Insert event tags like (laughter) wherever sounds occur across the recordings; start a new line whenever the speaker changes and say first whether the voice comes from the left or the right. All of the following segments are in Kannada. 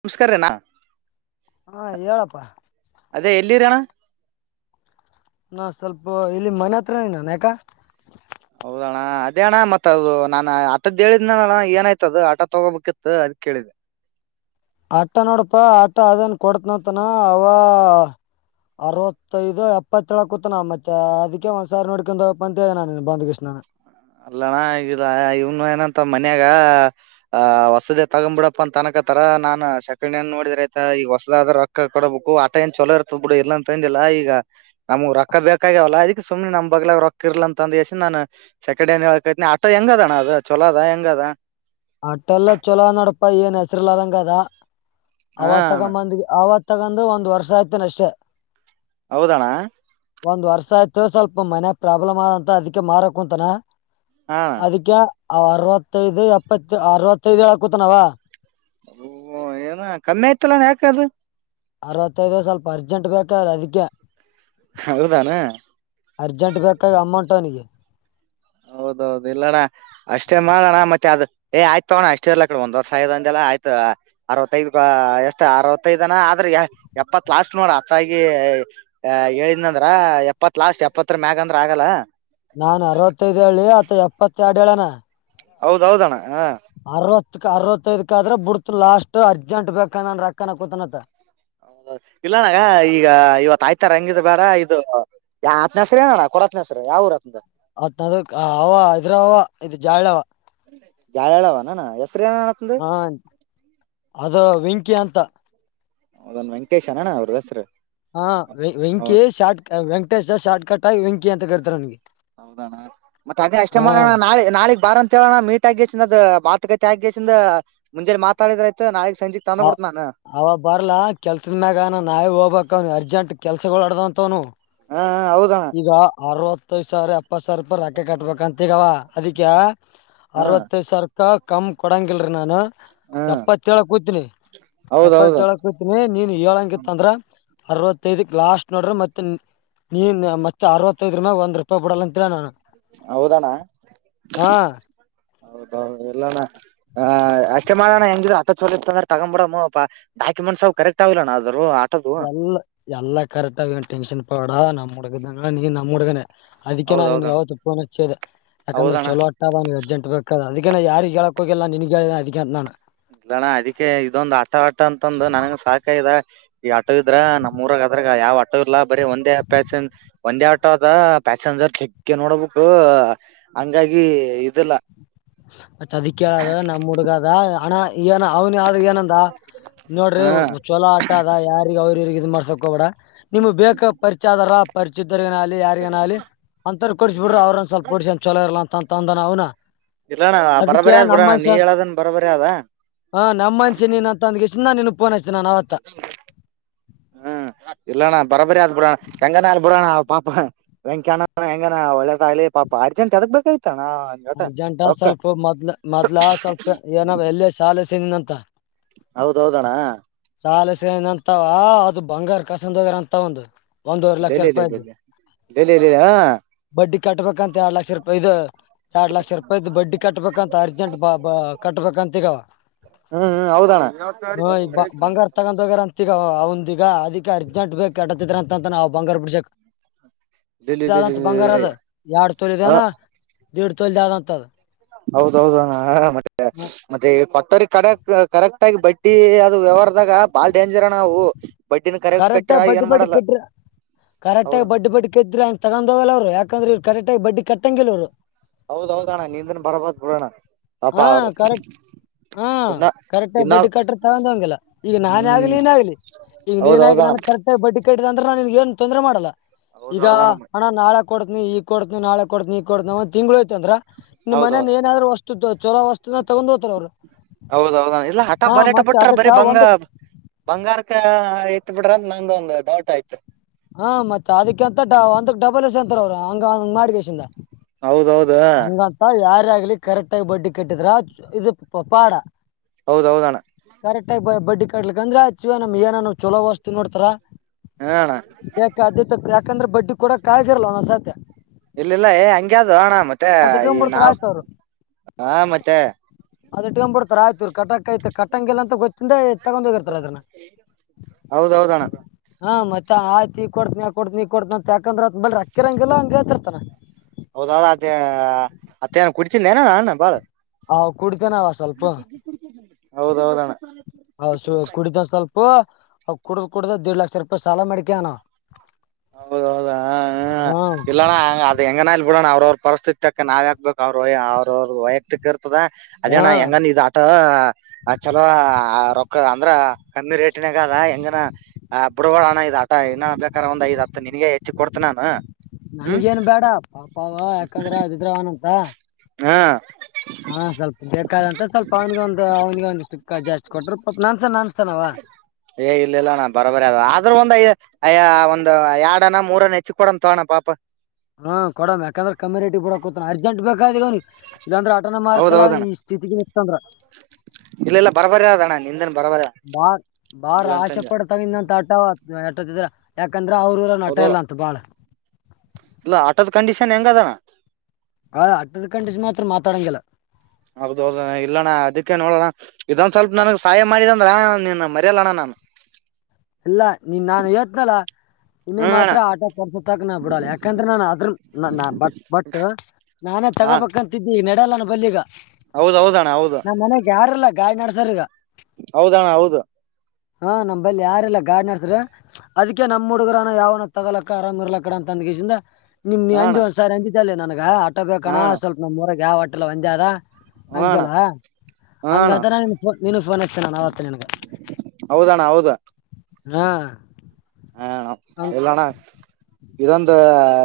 right: ನಮಸ್ಕಾರನಾ
left: ಹಾ ಹೇಳಪ್ಪಾ
right: ಅದೇ ಎಲ್ಲಿರ ಅಣ್ಣ
left: ಅಣ್ಣ ಸ್ವಲ್ಪ ಇಲ್ಲಿ ಮನೆ ಹತ್ರನ ಯಾಕ
right: ಹೌದ ಅಣ್ಣ ಅದೇ ಅಣ್ಣ ಮತ್ ಅದು ನಾನ ಆಟದ್ದ ಹೇಳಿದ್ನ ಏನಾಯಯ್ತ ಅದು ಆಟ ತೊಗೋಬೇಕಿತ್ತು ಅದ ಕೇಳಿದೆೆ
left: ಆಟ ನೋಡಪ್ಪಾ ಆಟ ಅದೇನ್ ಕೊಡತನಂತನ ಅವ ಅರವತ್ತೈದು ಎಪ್ಪತ್ತೇಳ ಕೂತ ನ ಮತ್ತೆ ಅದಕ್ಕೆ ಒಂದ್ಸಾರಿ ನೋಡ್ಕೊಂಡು ಹೋಗ ಅಂತಿದೆ ನಾನ ಬಂಡುಕೆಸೇನ ನಾನು
right: ಅಲ್ಲಣ ಆಗಿಲ್ಲ ಇವ್ನು ಏನಂತ ಮನ್ಯಾಗ ಆ್ ವಸದೇ ತಗೊ್ಬ ಬಿಡಪ್ಪ ಅಂತ ತನಕತರ ನಾನ್ ಸೆಕಂಡ್ ನೋಡಿದ್ರ ಆಯತ ಈಗ ಹೊಸದಾದ ಆದ್ರ ರೊಕ್ಕ ಕೊಡಬೇಕು ಆಟ ಏನ್ ಚಲೋ ಇರ್ತದ ಬಿಡು ಇಲ್ಲ ಅಂತಂದಿಲ್ಲ ಈಗ ನಮ್ಗ್ ರೊಕ್ಕ ಬೇಕಾಗ್ಯಾವಲ್ಲ ಅದಕ್ ಸುಮ್ನೆ ನಮ್ ಬಗ್ಲಾಗ ರೊಕ್ಕ ಇರ್ಲ ಅಂತ ಅಂದಸಿ ನಾನು ಸೆಕೆಂಡ್ ನ್ ಹೇಳ್ಕೈತಿನಿ ಅತ ಹೆಂಗ ಅಣ್ಣ ಚಲ ಅದ ಹೆಂಗದ
left: ಅಟೆಲ್ಲ ಚೊಲೋ ನೋಡಪಾ ಏನ್ ಹೆಸರುಲ್ಲಾರಂಗ ಅದ
right: ಹಾ
left: ಅವತ್
right: ಅಣ್ಣ
left: ತಗೊಂಬಂದ ಅವತ್ ತಗೊಂಡ ಒಂದು ವರ್ಷ ಆಯ್ತೇನೆ ಅಷ್ಟೇ
right: ಹೌದಣ್ಣ
left: ಒಂದ್ ವರ್ಷ ಆಯ್ತ್ು ಸ್ವಲ್ಪ ಮನೆ ಪ್ರಾಬ್ಲಮ್ ಆದಂತ ಅದಕ್ಕೆ ಮಾರಕ ಕುಂಂತನ
right: ಹಾ
left: ಅದಕ್ಕೆ ಅರವತ್ತೈದು ಎಪ್ಪತ್ತು ಅರವತ್ತೈದು ಕತ ನಾವ
right: ಹು ಹು ಏನ ಕನ್ನೇ ಇತ್ತಅಲ್ಲ ಯಾಕ ಅದ.
left: ಅರವತ್ತೈದು ಸ್ವಲ್ಪ ಅರ್ಜೆಂಟ್ ಬೇಕ್ರ ಹೇಳಅದಕ್ಕೆ.
right: ಹೌದೇನ.
left: ಅರ್ಜೆಂಟ್ ಬೇಕನ ಅಮೌಂಟ್ ಅವ್ನಿಗೆ.
right: ಹೌದೌ ಹೌದ ಇಲ್ಲಡ. ಅಷ್ಟೇ ಮಾಡಣ್ಣ ಮತ್ತೆ ಅದ್ ಏ ಆಯ್ತ ತೋಣ ಅಷ್ಟ ಇರ್ಲಕ ಕಡೆ ಒಂದ್ ವರ್ಷ ಆಯ್ತಾ ಅಂತೆಲ್ಲ ಆಯ್ತ. ಅರವತ್ತೈದ್ಕ ಎಷ್ಟ ಅರವತ್ತೈದನ ಆದ್ರೆ ಎಪ್ಪತ್ ಲಾಸ್ಟ್ ನೋಡ ಅತ್ತಾಗಿ ಯಾ ಹೇಳಿನದ್ರ ಎಪ್ಪತ್ ಲಾಸ್ಟ್ ಎಪ್ಪತ್ತರ ಮ್ಯಾಗ ಅಂದ್ರ ಆಗಲ್ಲ.
left: ನಾನ್ ಅರವತ್ತೈದ್ ಹೇಳಿ ಅತ್ತ ಎಪ್ಪತ್ತ ಯಾಡ ಹೇಳನ
right: ಹೌದೌ ಹೌದ ಅಣ್ಣಾ ಹಾ
left: ಅರವತ್ಕ್ ಅರವತ್ತೈದಕ ಆದ್ರ ಬಿಡ್ತು ಲಾಸ್ಟ್ ಅರ್ಜೆಂಟ್ ಬೇಕನ್ ರೊಕ್ಕ ಅನ್ನಕೂತನತ್ತ.
right: ಇಲ್ಲನಗ ಈಗ ಇವತ್ತ ಆಯ್ತಾರ ಹಂಗಿದ ಬೇಡ ಇದು ಯಾತ್ನ ಹೆಸ್ರರ ಹೇಳ ಅಣ್ಣ ಕೊಡತ್ನ ಹೆಸ್ರರ ಯಾವಊರ ಅತ್.
left: ಅತ್ ಅದಕ್ಕ್ ಅವ ಇದ್ರ ಅವ ಇದು ಜಾಯಳ್ವ
right: ಜಾಯಳವನಣ ಹೆಸ್ರ ಹೇಳ ಅಣ್ಣ.
left: ಹಾ ಅದ ವೆಂಕಿ ಅಂತಾ.
right: ಹೌದೊನ್ ವೆಂಕಟೇಶ ಅನಣ್ಣ ಅವ್ರ ಹೆಸರ.
left: ಹಾ ವೆಂಕಿ ಶಾಟ ಕ ವೆಂಕಟೇಶ್ ಶಾಟ್ ಕಟ್ ಆಗಿ ವೆಂಕಿ ಅಂತ ಕರಿರ್ತಾರೆ ಅವನ್ಗೆ.
right: ಹೌದಣ ಮತ್ತ ಅದ ಅಷ್ಟೇ ಮಾಡೋಣ ನಾಳೆ ನಾಳಗ್ ಬಾರ ಅಂತ. ಮತ್ತೇಣ ಮೀಟ್ ಆಗಸಿಂದ ಮಾತುಕತೆ ಆಗಿ ಕಾಸಿಂದ ಮುಂಜೆಲಿ ಮಾತಾಡಿದ್ರತ ನಾಳೆಗೆ ಸಂಜಿ ತಂದ
left: ಅ
right: ಬಿಡತ್ತನಾ
left: ಅವ ಬರ್ಲಾ ಕೆಲ್ಸದ ಮ್ಯಾಗಾ ನಾ ನಾಳೆ ಹೋಗ್ಬೇಕ ಅವನ ಅರ್ಜೆಂಟ್ ಕೆಲ್ಸಗಳು ಅಡ್ದಂತವನು.
right: ಹಾ ಹೌದಣ.
left: ಈಗ ಅರವತ್ತೈದ ಸಾವಿರ ಎಪ್ಪತ್ತ ಸಾವಿರ ರೂಪಾಯಿ ರಾಕಿ ಕಟ್ಬೇಕಂತ ಈಗವ ಅದಕ್ಕೆ
right: ಹಾ
left: ಅರವತ್ತೈದ್ ಸಾವರೂಪಾಯಿ ಕಮ್ ಕೊಡಂಗಿಲ್ರಿ ನಾನು.
right: ಹಾ
left: ಎಪ್ಪತ್ತೇಳ ಕೂತನಿ
right: ಹೌದೌದು
left: ಎಪ್ಪತ್ತೇಳಕ್. (unintelligible) ನೀನ್ ಏಳಂಗಿತ್ ಅಂದ್ರ ಅರವತ್ತೈದಕ್ ಲಾಸ್ಟ್ ನೋಡ್ರಿ ಮತ ಇನ್ನ (inaudible) ನೀನ್ ಮತ್ತ ಅರವತ್ತಐದರ ಮ್ಯಾಲ್ ಒಂದ ರೂಪಾಯಿ ಬಿಡ ಅಂತಿಲ್ಲ ನ
right: ಹೌದಣ್ಣ (inaudible) ಹೌದೌ ಹೌದ ಇಲ್ಲಣ್ಣ. ಆಹ್ ಅಷ್ಟಮಾಡ್ಡಣ್ಣ ಹೆಂಗ್ಇದ್ರು ಅಷ್ಟ್ ಚೋಲಇತ್ತದ್ರ ತಗಂಬಡಮೋ ಅಪ್ಪಾ ಡಾಕ್ಯುಮೆಟ್ ಸವು ಕರೆಕ್ಟ್ ಅವಲ್ಲಿನ ಅದ್ರವು.
left: ಎಲ್ಲ ಎಲ್ಲಾ ಕರೆಕ್ಟ್ಗ ಟೆನ್ಷನ್ ಕೊಡ ಬೇಡ ನಮ್ಮ್ ಹುಡುಗದಂಗ ನೀ ನಮ್ಮ್ ಹುಡುಗನೆ. ಅದಕ್ಕೆ ನಾ ನಿನ್ಗೆ
right: ಹೌದೌದಣ್ಣ
left: ಅವತ್ತು ಪೋನ್ಚ್ಚಿದೆ ಯಾಕಂದ್ರೆ
right: ಹೌದಣ್ಣ
left: ಚಲೋ. ಅದ ಅವನಿಗೆ ಅಜಂಟ್ ಬೇಕ ಅದಕ್ಕೆ ಯಾರಿಗೆ ಹೇಳಕ ಹೋಗಲ್ಲಾ ನಿನ್ಗ ಹೇಳಿನಿ ಅದ್ಗ ಅಂತಾನ.
right: ಇಲ್ಲಣ ಅದಕ್ಕೆ ಇದೊಂದು ಆಟ ಆಟ ಅಂತಂದ ನನಗ ಸಾಕಾಗದ. ಈ ಆಟೋ ಇದ್ರ ನಮ್ಮ ಊರಾಗ್ ಅದ್ರಾಗ ಯಾವ್ ಆಟೋ ಇಲ್ಲಾ ಬರೆ ಒಂದೇ ಪ್ಯಾಸನ್ ಒಂದೇ ಆಟೋ ಅದ ಪ್ಯಾಸೆಂಜರ್ ಚಕ್ಗೆ ನೋಡಬೇಕು. ಹಂಗಾಗಿ ಇದಿಲ್ಲಾ.
left: ಮತ್ತ್ ಅದಕ್ಕೆ ಹೇಳೋದ್ ನಮ್ಮ್ ಹುಡ್ಗ ಅಣ್ಣ ಏನ ಅವನ ಆದ ಏನಂದ ನೋಡ್ರಿ
right: ಹ್ಮ
left: ಚೊಲೋ ಅಟ್ಟ ಅದ ಯಾರಿಗೆ ಅವ್ರ ಇವರಿಗೆ ಇದು ಮಾಡ್ಸೋಕ ಹೋಗಬೇಡ ನಿಮ್ಗ ಬೇಕ ಪರಿಚಯ ಆದಾರ ಪರಿಚಯ ಇದ್ದಾರ ಆಗಲಿ ಇಲ್ಲೇ ಯಾರಿಗಏನ ಆಗ್ಲಿ ಅತ್ವರ ಗೆ ಕೊಡಸ ಬಿಟ್ಟರ ಅವ್ರಂದ ಸ್ವಲ್ಪಹೊಡಸಿ ಚಲೋ ಇಲ್ಲ ಅಂತ ಅಂದ ಅವ್ನ.
right: ಇಲ್ಲಣ್ಣ
left: ಅದಕ್ಕೆ
right: ಬರಬರಿ ಆದ್
left: ನಮ್ಮ್
right: ಬಿಡೋಣ ನೀ
left: ಮನ್ಷ್ಯ (unintelligible)
right: ಹೇಳದನ್ ಬರಬರಿ ಅದ
left: ಹ ನಮ್ಮ ಮನ್ಷೆ ನೀನ್ಂತ. ನನಗ್ ಸುಮ್ಮ್ನೆ ನಿಂಗ್ ಫೋನ ಹಚ್ಚದೆ ನನ್ ಅವತ್ತ.
right: (inaudible) ಹ್ಮ್ ಇಲ್ಲಣ್ಣ ಬರಬರಿ ಆತ ಬಿಡ ಹೆಂಗಣ ಬಿಡಣ್ಣ ಪಾಪ. ವೆಂಕ್ಯಣ್ಣ ಹೆಂಗನ ಒಳ್ಳೆದಾಗಲಿ ಪಾಪ ಅರ್ಜೆಂಟ್ ಎದಗ್ ಬಾಯ್ತಣ್ಣ
left: ಅರ್ಜೆಂಟಾ ಸ್ವಲ್ಪ ಮೊದ್ ಮೊದ್ಲ ಸ್ವಲ್ಪ ಏನ ಎಲ್ಲೇ ಶಾಲಸನಿನ ಅಂತ
right: ಹೌದೌದಣ್ಣ
left: ಸಾಲಸ ಅಂತ ಅದು ಬಂಗಾರ ಕಸಂದ ಹೋಗಾರ ಅಂತ ಒಂದು ಒಂದೂವರೆ ಲಕ್ಷ ರೂಪಾಯಿದ್ದು
right: ಹಾ
left: ಬಡ್ಡಿ ಕಟ್ಬೇಕಂತ ಎರ ಲಕ್ಷ ರೂಾಯಿ ಇದು ಎರಡ್ ಲಕ್ಷ ರೂಪಾಯಿ್ದು ಬಡ್ಡಿ ಕಟ್ಬೇಕಂತ ಅರ್ಜೆಂಟ್ ಬ ಕಟ್ಬೇಕಂತ ಈಗ
right: ಹ್ಮ್ ಹ್ಮ್ ಹೌದಣ್ಣ
left: ಅತ್ತಗಗಾರ ಅಂತ ಈಗ ಅವಂದ ಈಗ ಅದಕ್ಕೆ ಅರ್ಜೆಂಟ್ ಬೇಕ ಕಟ್ಟತಿದ್ರ ಅಂತ ಅಂತ ನಾವು ಬಂಗಾರ ಬಿಡ್ಸಕ್
right: ಲೇಲೆ
left: ಾದಂತ ಬಂಗಾರ
right: ಲೇಲೆ
left: ಅದ ಎರಡ್
right: ಹ
left: ತೊಳದನ ದಿಡ್ ತೊಲದ ಆದಂತದ
right: ಹೌದೌದುಣ ಮತ್ತೆ ಮತ್ತೆ ಕೊಟ್ಟರಿ ಕಡಕ್ ಕರೆಕ್ಟ್ ಆಗಿ ಬಟ್ಟಿ ಅದು ವ್ಯವಹಾರದಾಗ ಬಾಳ್ ಡೇಂಜರ್ ನಾವು
left: ಕರೆಕ್ಟ್ಾಗಿ ಬಡ್ ಬಡ್ ಕೆದ್ರ
right: ಹೌದ
left: ಕರೆಕ್ಾಗಿ ಬಡ್ ಬಡ್ ಕೆದ್ರ ಅ (inaudible)
right: ಹೌದ್ ಹೌದು ಅಣ್ಣ ನೀಂದನ್ ಬರಬಾರ್ದ ಬಿಡೋಣ ಪಾಪಾ
left: ಹಾ
right: ಅವರು,
left: ಕರೆಕ್ಟ್ ಹಾ
right: ಇನ್ನ
left: ಕರೆಕ್ಟ್ ಆಾಗಿ
right: ಇನ್ನ
left: ಬಡ್ಡಿ ಕಟ್ಟ್ರ ತಗೊಂಡ ಹಂಗಿಲ್ಲ ಈಗ ನಾನೇ ಆಗ್ಲಿ
right: ಹ್ಮ್
left: ನೀನ್ ಆಗ್ಲಿ, ಈಗ ನೀನ್ ಆಕಿ
right: ಹೌದೌದಣ
left: ನನ್ ಕರೆಕ್ಟಾಗಿ ಬಡ್ಡಿ ಕಟ್ಟ್ದ ಅಂದ್ರೆ ನಾನಗ ಏನ್ ತೊಂದ್ರೆ ಮಾಡಲ್ಲ ಈಗ
right: ಹೌದೌದಣ
left: ಹಣ ನಾಳ ಕೊತನಿ ಈಗ ಕೊಡ್ತನ ನಾಳೆ ಕೊತತ್ನ ಈಗ ಕೊಡ್ತ ಒ್ ತಿ್ಳ ಯ್ತ ಅಂದ್ರ ನಿನ್ ಮನೇ ಏನಾದ್ೂಷ್ಟು
right: ಹೌದೌದ ಎಲ್ಲ ಹಠ
left: ಹಾ
right: ಬಲಟ
left: ಮತ್ತ್
right: ಬಿಟ್ರ
left: ಅದಕ್ಕ
right: ಬರೀ ಬಂಗ,
left: ಒಂದಕ್
right: ಬಂಗಾರಕ ಎತ್ ಬಿಟ್ರಂತ ನಂಗ ಒಂದು ಡೌಟ್ ಆಯ್ತು.
left: ಹಾ ಮತ್ತತ್ ಅದಕಂತ ಒಂದಕ್ ಡಬಲ್ ಎಸ್ ಎಂತರ ಅವರು ಹಂಗ ಹಂಗ್ ಮಾಡಿಗೇಶಿಂದ,
right: ಹೌದೌದ
left: ಹ ಯಾರ ಆಗ್ಲಿ ಕರೆಕ್ಟ್ ಆಗಿ ಬಡ್ಡಿ ಕಟ್ಟಿದ್ರ ಇದು ಪ ಪಾಡ,
right: ಹೌದೌದಣ್ಣ
left: ಕರೆಕ್ಟ್ ಆಗ ಬಡ್ಡಿ ಕಡ್ಲಿಕ್ಕ ಅಂದ್ರೆ ಆಚ್ಚಿವ ನಮ್ ಏನ ಚಲೋ ವಸ್ತ ನೋಡ್ತಾರ,
right: ಹೇಳು ಅಣ್ಣ
left: ಯಾಕ ಅದೇ ಯಾಕಂದ್ರೆ ಬಡ್ಡಿ ಕೊಡಕ್ ಆಗಾಗಿರಲ್ಲ ನ್ಸತ್ಯ ಅದ್ ಇಟ್ಕೊಂಡ್ಬಿಡ್ತಾರ ಆಯ್ತ್ ಅವ್ರು
right: ಏ
left: ಅದು ಕ್ಕೆುಡ್ತ ರಾಯತೂ ಕಟಕ್ ಕಟ್ಟಂಗಿಲ್ಲ ಅಂತ ಗೊತ್ತಿಂದ ತಗೊಂಡ ಹೋಗಿರ್ತಾರ ಅದನ್ನ
right: ಹೌದೌದಣ್ಣ
left: ಹಾ ಮತ್ತತ್ ಆಯ್ತಿ ಈ ಕೊಡ್ತಿ ಆ ಕೊಡ್ತಿ ಈ ಕೊಡ್ತಿ ಅಂತಾಕಂದ್ರತ್ ಬಿ ಅಕ್ಕಿರಂಗಲ್ಲ ಹಂಗ ಹೇತಿತಾ.
right: ಹೌದ ಅದೇ ಅತ್ತೇಏನ ಕುಡ್ತಿದ್ದ ಏನ ನನ್ ಬಾಳ,
left: ಹಾ ಕುಡ್ತೇನ ಅವ ಸ್ವಲ್ಪ
right: ಹೌದೌದಣ್ಣ
left: ಹ ಕುಡಿದ ಸ್ವಲ್ಪ ಅವ ಕುಡ್ದ್ ಕುಡುದ್ದ ದೇಡ್ ಲಕ್ಷ ರೂಪಾಯಿ ಸಾಲ ಮಾಡ್ಕ್ಯನ
right: ಹೌದೌ ಹೌದು ಹಾ
left: ಹ್ಮ್
right: ಇಲ್ಲಣ್ಣ ಅದ ಹೆಂಗನಲ್ ಬಿಡಣ ಅವ್ರ ಅವ್ರ ಪರಿಸ್ಥಿತಿಕ್ಕೆ ನಾವ್ ಕ್ಬೇಕು ಅವ್ರ ಅವ್ರವ್ರ ವಯ ಕ್ಕ ಇರ್ತದ ಅದೇಣ
left: ಹ್ಮ್
right: ಹೆಂಗಾನ ಇದ ಆಟೋ ಚಲೋ ರೊ, ಅಂದ್ರ ಕಮ್ಮಿ ರೇಟಿನೇಗದ ಹೆಂಗನ ಆ ಬುಡ್ಗ ಹಣ ಇದ ಆಟಾ ಇನ್ನ ಬೇಕಾರೆ ಒಂದ್ಐದ್ ಹತ್ತು ನಿನ್ಗೆ ಹೆಚ್ಚು ಕೊಡ್ತ ನಾನು ಹ್ಮ್
left: ನನಗೇನ್ ಬೇಡ ಪಾಪಾವ ಯಾಕಂದ್ರ ಅದಿದ್ರ ಅವನಂತ,
right: ಹಾ
left: ಹಾ ಸ್ವಲ್ಪ ಬೇಕಾದಂತ ಸ್ವಲ್ಪ ಅವನಿಗ ಒಂದು ಅವ್ನಿಗೆ ಒಂದಿಷ್ಟ ಜಾಸ್ತಿ ಕೊಟ್ರರು ಪ ನನ್ಸ ನ ಅನ್ಸ್ತಾನವ
right: ಏ ಇಲ್ಲ ಇಲ್ಲ ನ ಬರೋಬರಿ ಅ ಆದ್ರೂ ಒಂದುಯ ಅಯ ಒಂದು ಎರಡ ಅನ ಮೂರನ ಹೆಚ್ಚ ಕೊಡಂತ ಪಾಪ
left: ಹ್ಮ ಕೊಡ ಯಾಂದ್ರ ಕಮ್ಯುನಟಿ ಬಿಡಕತ ಅರ್ಜಂಟ್ ಬೇಕಾದಗವ ಇದಂದ್ರ ಆಟನ ಮಾರತಲ್ಲ
right: ಹೌದೌದಣ್ಣ
left: ಈ ಸ್ಥಿತಿಗೆ ನಿತಂದ್ರ
right: ಇಲ್ಲ ಇಲ್ಲ ಬರಬರ ಅಣ್ಣ ನಿಂದನ್ ಬರಬರಿ
left: ಬಾ ಬಾಳ್
right: ಇಲ್ಲ
left: ಆಶೆ
right: ಅಂತಂದೆ
left: ಪಡತಗಿಂದಂತ ಆಟತಿದ್ರ ಯಾಕಂದ್ರ ಅವ್ರರು ಇ ಹುನಾ
right: ಹೌದು
left: ಟೆ ಲ ಅತ್ ಬಳ
right: ಇಲ್ಲ ಆಟೋದ ಕಂಡೀಷನ್ ಹೆಂಗ ಅದ
left: ಆ ಹಟ್ಟದ ಕಂಡಿಸಿ ಮಾತ್ರ ಮಾತಾಡಂಗಿಲ್ಲ
right: ಹೌದು ಹೌದ ಇಲ್ಲಣ್ಣ ಅದಕ್ಕೆ ನೋಡೋಣ ಇದೊಂದ ಸ್ವಲ್ಪ ನನಗ್ ಸಹಾಯ ಮಾಡಿದ ಅಂದ್ರ ನಿನ್ನ ಮರೆಯೋಣ ನಾನು
left: ಇಲ್ಲ ನೀನ್ ನಾನು ಹತ್ನಲ ಇನ್ನು
right: ಹ್ಮ್ ಅಣ್ಣ
left: ಮಾತ್ರ ಆಟ ಕೊಡ್ಸತ್ತಕ ನಾ ಬಿಡಲ್ಲ ಯಾಕಂದ್ರೆ ನಾನ್ ಅದ್ರ ಬಟ್ ಬಟ್ ನಾನೇ ತಗೋಬೇಕಂತಿದ್ದಿ ನೆಡಲ್ಲಾನ ಬಲ್ಲಿಿಗ
right: ಹೌದೌದಣ್ಣ ಹೌದು
left: ನಮ್ಮ್ ಮನೆಗ್ ಯಾರಲ್ಲ ಗಾಳಿ ನಡ್ಸ್ರ ಈಗ
right: ಹೌದಣ ಹೌದು
left: ಹಾ ನಂಬಲ್ಲಿ ಯ ಲ್ಲ ಗಾಡ್ ನಡೆಸ್ರೆ ಅದಕ್ಕೆ ನಮ್ ಹುಡುಗರನ ಯಾವನ ತಗೋಕಕ್ಕ ಆರಾಮ್ ಇರ್ಲಾ ಕಡ ಅಂತ ಅಂದ ಗೀಜಿಂದ ನಿಮ್ ನೀ
right: ಹಾ
left: ಅಜ್
right: ಅಣ್ಣ
left: ಒಂದ್ಸರಿ ಅಂಜಿದಲ್ಲಿ ನನ್ಗ ಆಟೋ ಬೇಕಣ
right: ಹಾ ಅಣ್ಣ
left: ಸ್ವಲ್ಪ ನಮ್ಮ್ ಹೊರಗೆ ಯಾವ ಆಟೆಲ್ಲ ಒಂದಾರ
right: ಹಾ ಅಣ್ಣ
left: ಅಂತೆಲ್ಲಾ
right: ಹಾ ಅಣ್ಣ
left: ಹಂಗತೋ ನೀನು ಫೋನ್ ಹ್ತೇನೆ ನಾನನ್ ಅವತ್ತ ನನ್ಗ
right: ಹೌದಣ್ಣ ಹೌದಾ
left: ಹಾ ಹಂಗ್
right: ಇಲ್ಲಣ್ಣ ಇದೊಂದು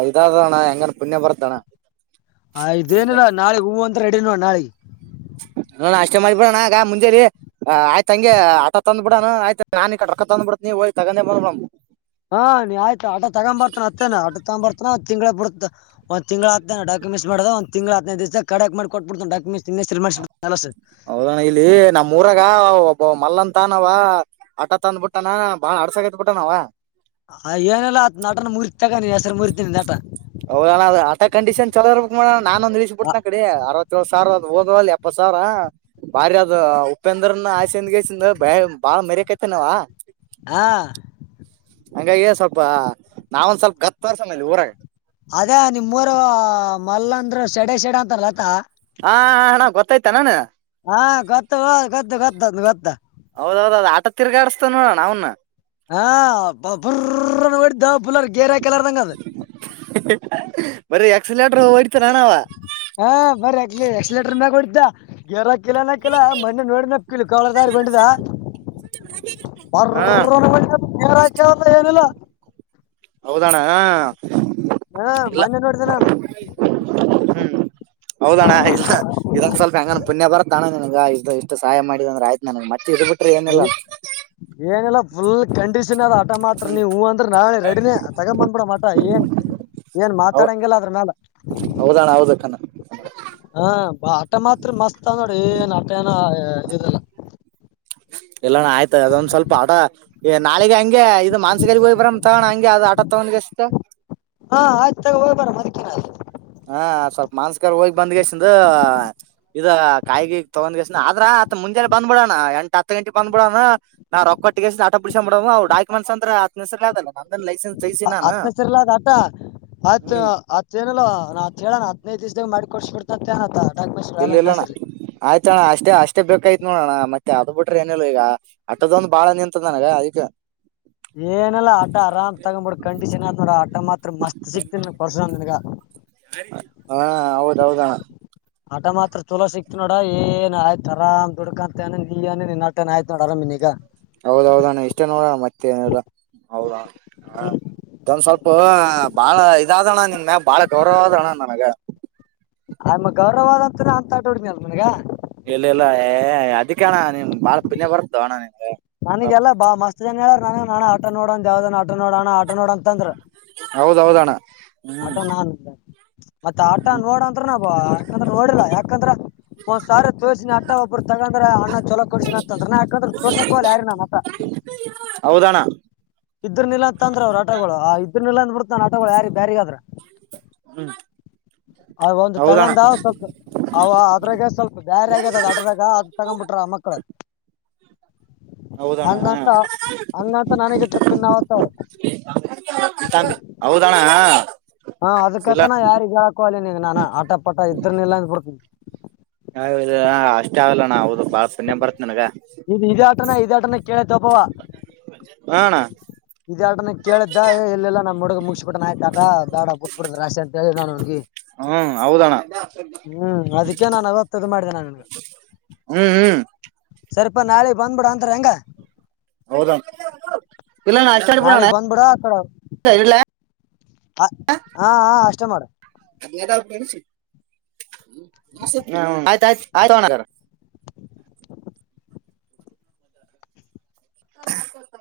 right: ಇದಾದಣ್ಣ ಹೆಂಗನ್ ಪುಣ್ಯ ಬರ್ತಣ್ಣ
left: ಇದೇನಿಲ್ಲ ನಾಳಗ್ ಹೂವು ಅಂತ ರೆಡಿ ನೋ ನಾಳಿಗೆ
right: ನ ಅಷ್ಟೇ ಮಾಡಿಬಡೋಣ ಆಗ ಮುಂಜೆ ಆ ಆಯ್ತ ಹಂಗೆ ಆತ ತಂದ್ ಬಿಡಾನು ಆಯ್ತ ನಾನನ್ ಕ ರಕ್ಕ ತಂದ್ ಬಿಡತ್ ನೀವ ಹೋಗ್ ತಗಂದ ಬಂದ್ಬಡಮ್
left: ಹಾ ನೀ ಆಯ್ತ ಆಟ ತಗೊಂಬರ್ತಾನ ಅತ್ತೇನ ಆಟ ತಗೊಂಬ ಬರ್ತಾನ ತಿಂಗಳ ಬಿಡತ ಒಂದ ತಿಂ್ ಹನ ಾಕ್ಯೆಂಸ್ ಮಾಡ ಒಂದ ತಿಂ್ ಹನದು ದಿವಸ ಕಡಕ್ ಮಾಡ ಕೊಟ್ಬಡ್ತ ಾಕುೆಸ್
right: ಹೌದಣ ಇಲ್ಲಿ ನಮ್ಮ್ ಊರಾಗ ಒಬ್ಬ ಮಲ್ಲಂತ ನಾವ ಆಟ ತಂದ್ಬುಟ್ಟಾನ ಬಾಳ ಅಡ್ಸಕೈತ್ ಬಿಟ್ಟನಾವ
left: ಆ ಏನಲ್ಲ ಆ ನಟನ ಮುರಿತ ತಗಾನ ನೀನ್ ಹೆಸರು ಮುರಿತೀನಿ ನಟ
right: ಹೌಣ ಅ ಆಟ ಕಂಡೀಷನ್ ಚಲೋರ್ ಬಕ್ ಮಡಣ ನಾನನ್ಂದ ನಿಳಸಬ ಬಿುತ
left: ಆ-
right: ನ ಕಡೆ ಅರವತ್ತತ್ೇಳ ಸಾವರ ಹದ ಇಪ್ಪತ್ ಸಾವಿರ ಬಾರಿ ಅದ ಉಪೇಂದ್ರನ ಆಸೆಿಂದಗಸ ಬ ಬಾಳ ಮರಿಯಕೈತ ನಾವ
left: ಹಾ
right: ಹಂಗಾಗಿ ಸ್ವಲ್ಪ ನಾವ ಒಂದ್ ಸ್ವಲ್ಪ ಗತ್ತು ವರ್ಷನಲ್ಲಿ ಊರಾಗ
left: ಅದೇ ನಿಮೂರ ಮಲ್ಲಂದ್ರ ಸೆಡೆ ಸೆಡ ಅಂತಲ್ಲತಾ
right: ಹಾ ಹಣ ಗೊತ್ತಾಯ್ತಾ ನಾನು
left: ಹಾ ಗೊತ್ತು ಹದು ಗೊದ್ದು ಗೊತ್ತ ಗೊತ್ತ
right: ಹೌದೌದ್ ಆಟ ತಿರ್ಗಾಡಸ್ತಾನ ನೋ ನಾ್ನ್ನ
left: ಹಾ ಫುಲ್ ಹೊಡ್ದ ಫಲರ್ ಗೇರೆಾ ಕೆಲಾರದಂಗ ಅದ
right: ಬರ ಎಕ್ಸಲೆಟರ್ ಒಡ್ತ ನಾನಾವ
left: ಹಾ ಬರಿ ಅ ಎಕ್ಸ್ಲೇಟರ್ ಮ್ಯಾಗ ಹೊಡಿದ್ದ ಗೇರ್ಾಕಿಲ್ಲ ನಾಕಿಲ್ಲ ಮನೆ ನೋಡ ಕವಲದಾರಿಗೊಂಡಿದ ಬರ
right: ಹಾ
left: ಾಕವಲ್ಲ ಏನಿಲ್ಲ
right: ಹೌದಣ್ಣ
left: ಹಾ ಮೊನ್ನೆ ನೋಡ್ದ ನಾನು
right: ಹ್ಮ್ ಹೌದಣ್ಣ ಇಲ್ಲ ಇದೊಂದ ಸ್ವಲ್ಪ ಹೆಂಗ ಪುಣ್ಯ ಬರತ್ತ ಅಣ್ಣ ನಿನ್ಗ ಇದ ಸಹಾಯ ಮಾಡಿದ ಅಂದ್ರೆ ಆಯ್ತ ನನಗ ಮತ್ತೆ ಇದ್ ಬಿಟ್ರೆ ಏನಿಲ್ಲ
left: ಏನಲ್ಲಾ ಫುಲ್ ಕಂಡೀಷನ್ ಆದ್ ಆಟ ಮಾತ್ರ ನೀವ್ ಅಂದ್ರೆ ನಾಳೆ ರೆಡಿನೇ ತಗೊಂಬಂದ (unintelligible) ಮಟ ಏನ್ ಏನ್ ಮಾತಾಡಂಗಿಲ್ಲ ಅದರ ಮ್ಯಾಲ
right: ಹೌದಣ ಹೌದಕ್ಕಣ
left: ಹಾ ಆಟ ಮಾತ್ರ ಮಸ್ತ್ ಅದ ನೋಡಿ ಏನ್ ಆಟ ಏನೋ ಇದಲ್ಲ
right: ಇಲ್ಲ ಅಣ್ಣ ಆಯ್ತ ಅದೊಂದ್ ಸ್ವಲ್ಪ ಆಡ ನಾಳಿಗೆ ಹಂಗೆ ಇದ್ ಮನ್ಸಿಗಲ್ ಗೆ ಹೋಗಿ ಬರೋಣ ತಗೋ ಹಂಗೆ ಅದು ಆಟೋ ತಗ್ಗೆಷ್ಟ
left: ಹಾ ಆಯ್ತ ತಗೋ ಹೋಗ್ ಬರಮ ಅದುಕೇನ ಆ
right: ಹಾ ಸ್ವಲ್ಪ ಮಾನಸ್ಕಾರ್ ಹೋಗಿ ಬಂದ್ಗಸಿಂದ ಇದ ಕಾಯಗಿ ತಗೊಂಡ್ಗೆಸ ಆದ್ರ ಅತ್ ಮುಂಜೆ ಬಂದ್ಬಿಡಣ ಎಂಟ ಹತ್ ಗಂಟೆ ಬಂದ್ಬಿಡೋಣ ನಾ ರೊಕ್ಕಟ್ಟಿಗೆಷ್ಟ ಆಟ ಬಿಡಸ ಮಾಡ್ ಅವ ಡಾಕ್ಯುಮೆಂಟ್ಸ್ ಅಂತರು ಆತನ ಹೆಸರ ಲೇ ಅದವಲ್ಲ
left: ಅತ್ನ ಹೆಸರ್ ಲೇ ಅಟ್ ಆತ್
right: ಹ್ಮ್
left: ಆತ್ ಚೆನಿಲ್ಲ ನಾವ ಕೇಳಣ ಹದನೈದು ದಿವಸದಾಗ ಮಾಡ ಕೊಡ್ಸ್ ಬಿಡ್ತತ್ತೇನತ್ತಗ
right: ಇಲ್ಲಿ ಇಲ್ಲಣ್ಣ ಆಯ್ತ ಅಣ್ಣ ಅಷ್ಟೇ ಅಷ್ಟೇ ಬೇಕಾಯ್ತತ್ ನೋಡೋಣ್ಣ ಮತ್ತೆ ಅದ್ ಬಿಟ್ರೆ ಏನಿಲ್ಲ ಈಗ ಆಟೋದ ಒಂದು ಬಾಳ ನಿಂತದ ನನಗ ಅದಕ
left: ಏನಿಲ್ಲ ಆಟೋ ಆರಾಮ್ ತಗೊಂಡ್ಬಿಡ್ ಕಂಡೀಷನ್ ಆತ್ ನೋಡು ಆಟೋ ಮಾತ್ರ ಮಸ್ತ್ ಸಿಕ್ತನ ಪರ್ಶಂತ್ನಿಗ
right: ಹಾ ಹೌದೌಹೌದ ಅಣ್ಣ
left: ಆಟೋ ಮಾತ್ರ ಚಲೋ ಸಿಕ್ತಿ ನೋಡ ಏನ್ ಆಯ್ತು ಆರಾಮ್ ದುಡ್ಕಂತನೆ (unintelligible) ನಿನ್ ಆಯ್ತ್ ನೋಡ ಅರಾಮಿನೀಗ
right: ಹೌದೌಹೌದಣ್ಣ ಇಷ್ಟ ನೋಡ ಅಣ ಮತ್ತೆ ಏನಿಲ್ಲ ಹೌದ ಹಾ ಒಂದ್ ಸ್ವಲ್ಪ ಬಾಳ ಇದಾದಣ್ಣ ನಿನ್ ಬಾಳ ಗೌರವ ಅದಣ್ಣ ನನಗ
left: ಆತ್ಮ ಗೌರವಾದಂತ ಅಂತ ದುಡಿಮೆ ಅಲ ನನಗ (unintelligible)
right: ಇಲ್ಲ ಇಲ್ಲ ಏ ಅದಕ್ಕೆ ಅಣ ನಿಮ್ ಬಾಳ ಪುಣ್ಯ ಬರ್ತ ಅಣ್ಣ ನಿಮ್ಗೆ
left: ನನಗೆಲ್ಲಾ ಬಾ ಮಸ್ತ್ ಜನ ಹೇಳೆರಾ (unintelligible) ಆಟೊ ನೋಡೊಂದ್ ಯಾವ್ದಾನ ಆಟೋ ನೋಡಣ್ಣ ಆಟೋ ನೋಡೋ ಅಂತಂದ್ರ್
right: ಹೌದೌಹೌದಣ್ಣ
left: ಆಟ ನಾನ್ ಮತ್ತ ಆಟ ನೋಡಂದ್ರ ನಾ ಬಾ ಯಾಕಂದ್ರ ನೋಡಿಲ್ಲ ಯಾಕಂದ್ರ ಒಂದ ಸಾವಿರ ತೋರ್ಸಿನಿ ಆಟ ಒಬ್ರು ತಗಂಡ್ರ ಅಣ್ಣ ಚಲೋ ಕೊಡ್ಸಿನಿ ಅಂತಂದ್ರ ನಾ ಯಾಕಂದ್ರ ತೋರ್ಸಕ ಹೋಗಿಲ್ಲ ನಾ ಯಾರಿಗೆ ಮತ್ತ್
right: ಹೌದಣ್ಣ
left: ಇದ್ರುನು ಇಲ್ಲ ಅಂತಂದ್ರ ಅವ್ರ್ ಆಟೋಗಳು ಆ ಇದ್ರುನು ಇಲ್ಲ ಅಂದ್ಬಿಡ್ತ್ ನಾನ್ ಆಟೋಗಳು ಯಾರಿಗೆ ಬ್ಯಾರಿ ಆದ್ರ
right: ಹ್ಮ್ (unintelligible)
left: ಅವ ಒಂದು ತಗಂದ ಸ್ವಲ್ಪ ಅವ ಅದ್ರಾಗ ಸ್ವಲ್ಪ ದಾರಿ ಆಗ್ಯದ ಅದ ಆಟೋದಾಗ ಅದ್ ತಗೊಂಬಿಟ್ರ ಮಕ್ಳು
right: ಹೌದಣ್ಣ
left: ಹಂಗಂತ ಹಂಗಂತ ನನಗೆ ಇಟ್ಟರ ಪಿನ್ ಆವತ್ತೂ ಅವರ
right: (inaudible) ಹೌದ ಅಣ್ಣ
left: ಹಾ ಅದಕ್ ಅಂತನ್ ಯಾರಿಗ್ ಹೇಳಕ್ ಹೋಗ್ಲಿ ನಿಂಗ್ ನಾನಾ ಆಟೊ ಪಾಠ ಇದ್ರನು ಇಲ್ಲ ಅಂದ ಬಿಡ್ತನಿ
right: ಹ ಅಷ್ಟ ಆಗಲ್ಲಣ ಹೌದು ಬಾಳ ಸುನ್ನಯ ಬರ್ತ ನನ್ಗ
left: (unintelligible) ಇದಾಟನು ಕೇಳತ ಒಬ್ಬವ
right: ಹಾ ಅಣ್ಣ
left: ಇದ ಆಟನ ಕೇಳಿದ್ದ ಏ ಇಲ್ಲೆಲ್ಲ ನಮ್ ಹುಡುಗ ಮುುಗ್ಸ್ ಬಿಟ್ಟಾನ ಆಯ್ತ ಆಟ ಬ್ಯಾಡ ಬುಟ್ಬುಡ್ ರಾಶಿ ಅಂತ ಹೇಳ್ ನಾನ್ ಅವನ್ಗೆ
right: ಹೂ ಹೌದ್ ಅಣ್ಣ
left: ಅದಕ್ಕೆ ನಾನು ಅವತ್ತು ಇದು ಮಾಡಿದೆ ನಾನು ನಿನ್ಗ
right: ಹ್ಮ್ ಹ್ಮ್
left: ಸ್ವಲ್ಪ ನಾಳೆಗ ಬಂದ್ಬಿಡ ಅಂದ್ರೆ ಹೆಂಗ
right: ಹೌದಾ ಇಲ್ಲ ನಾ
left: ನಾಳೆಗ್ ಬಂದ್ಬಿಡ
right: (unintelligible)
left: ಹ ಹಾ ಹ ಅಷ್ಟೇ ಮಾಡು
right: ಆಯ್ತಯ್ತ ಆಯ್ತ ತಗೋ ಅಣ್ಣ ಹ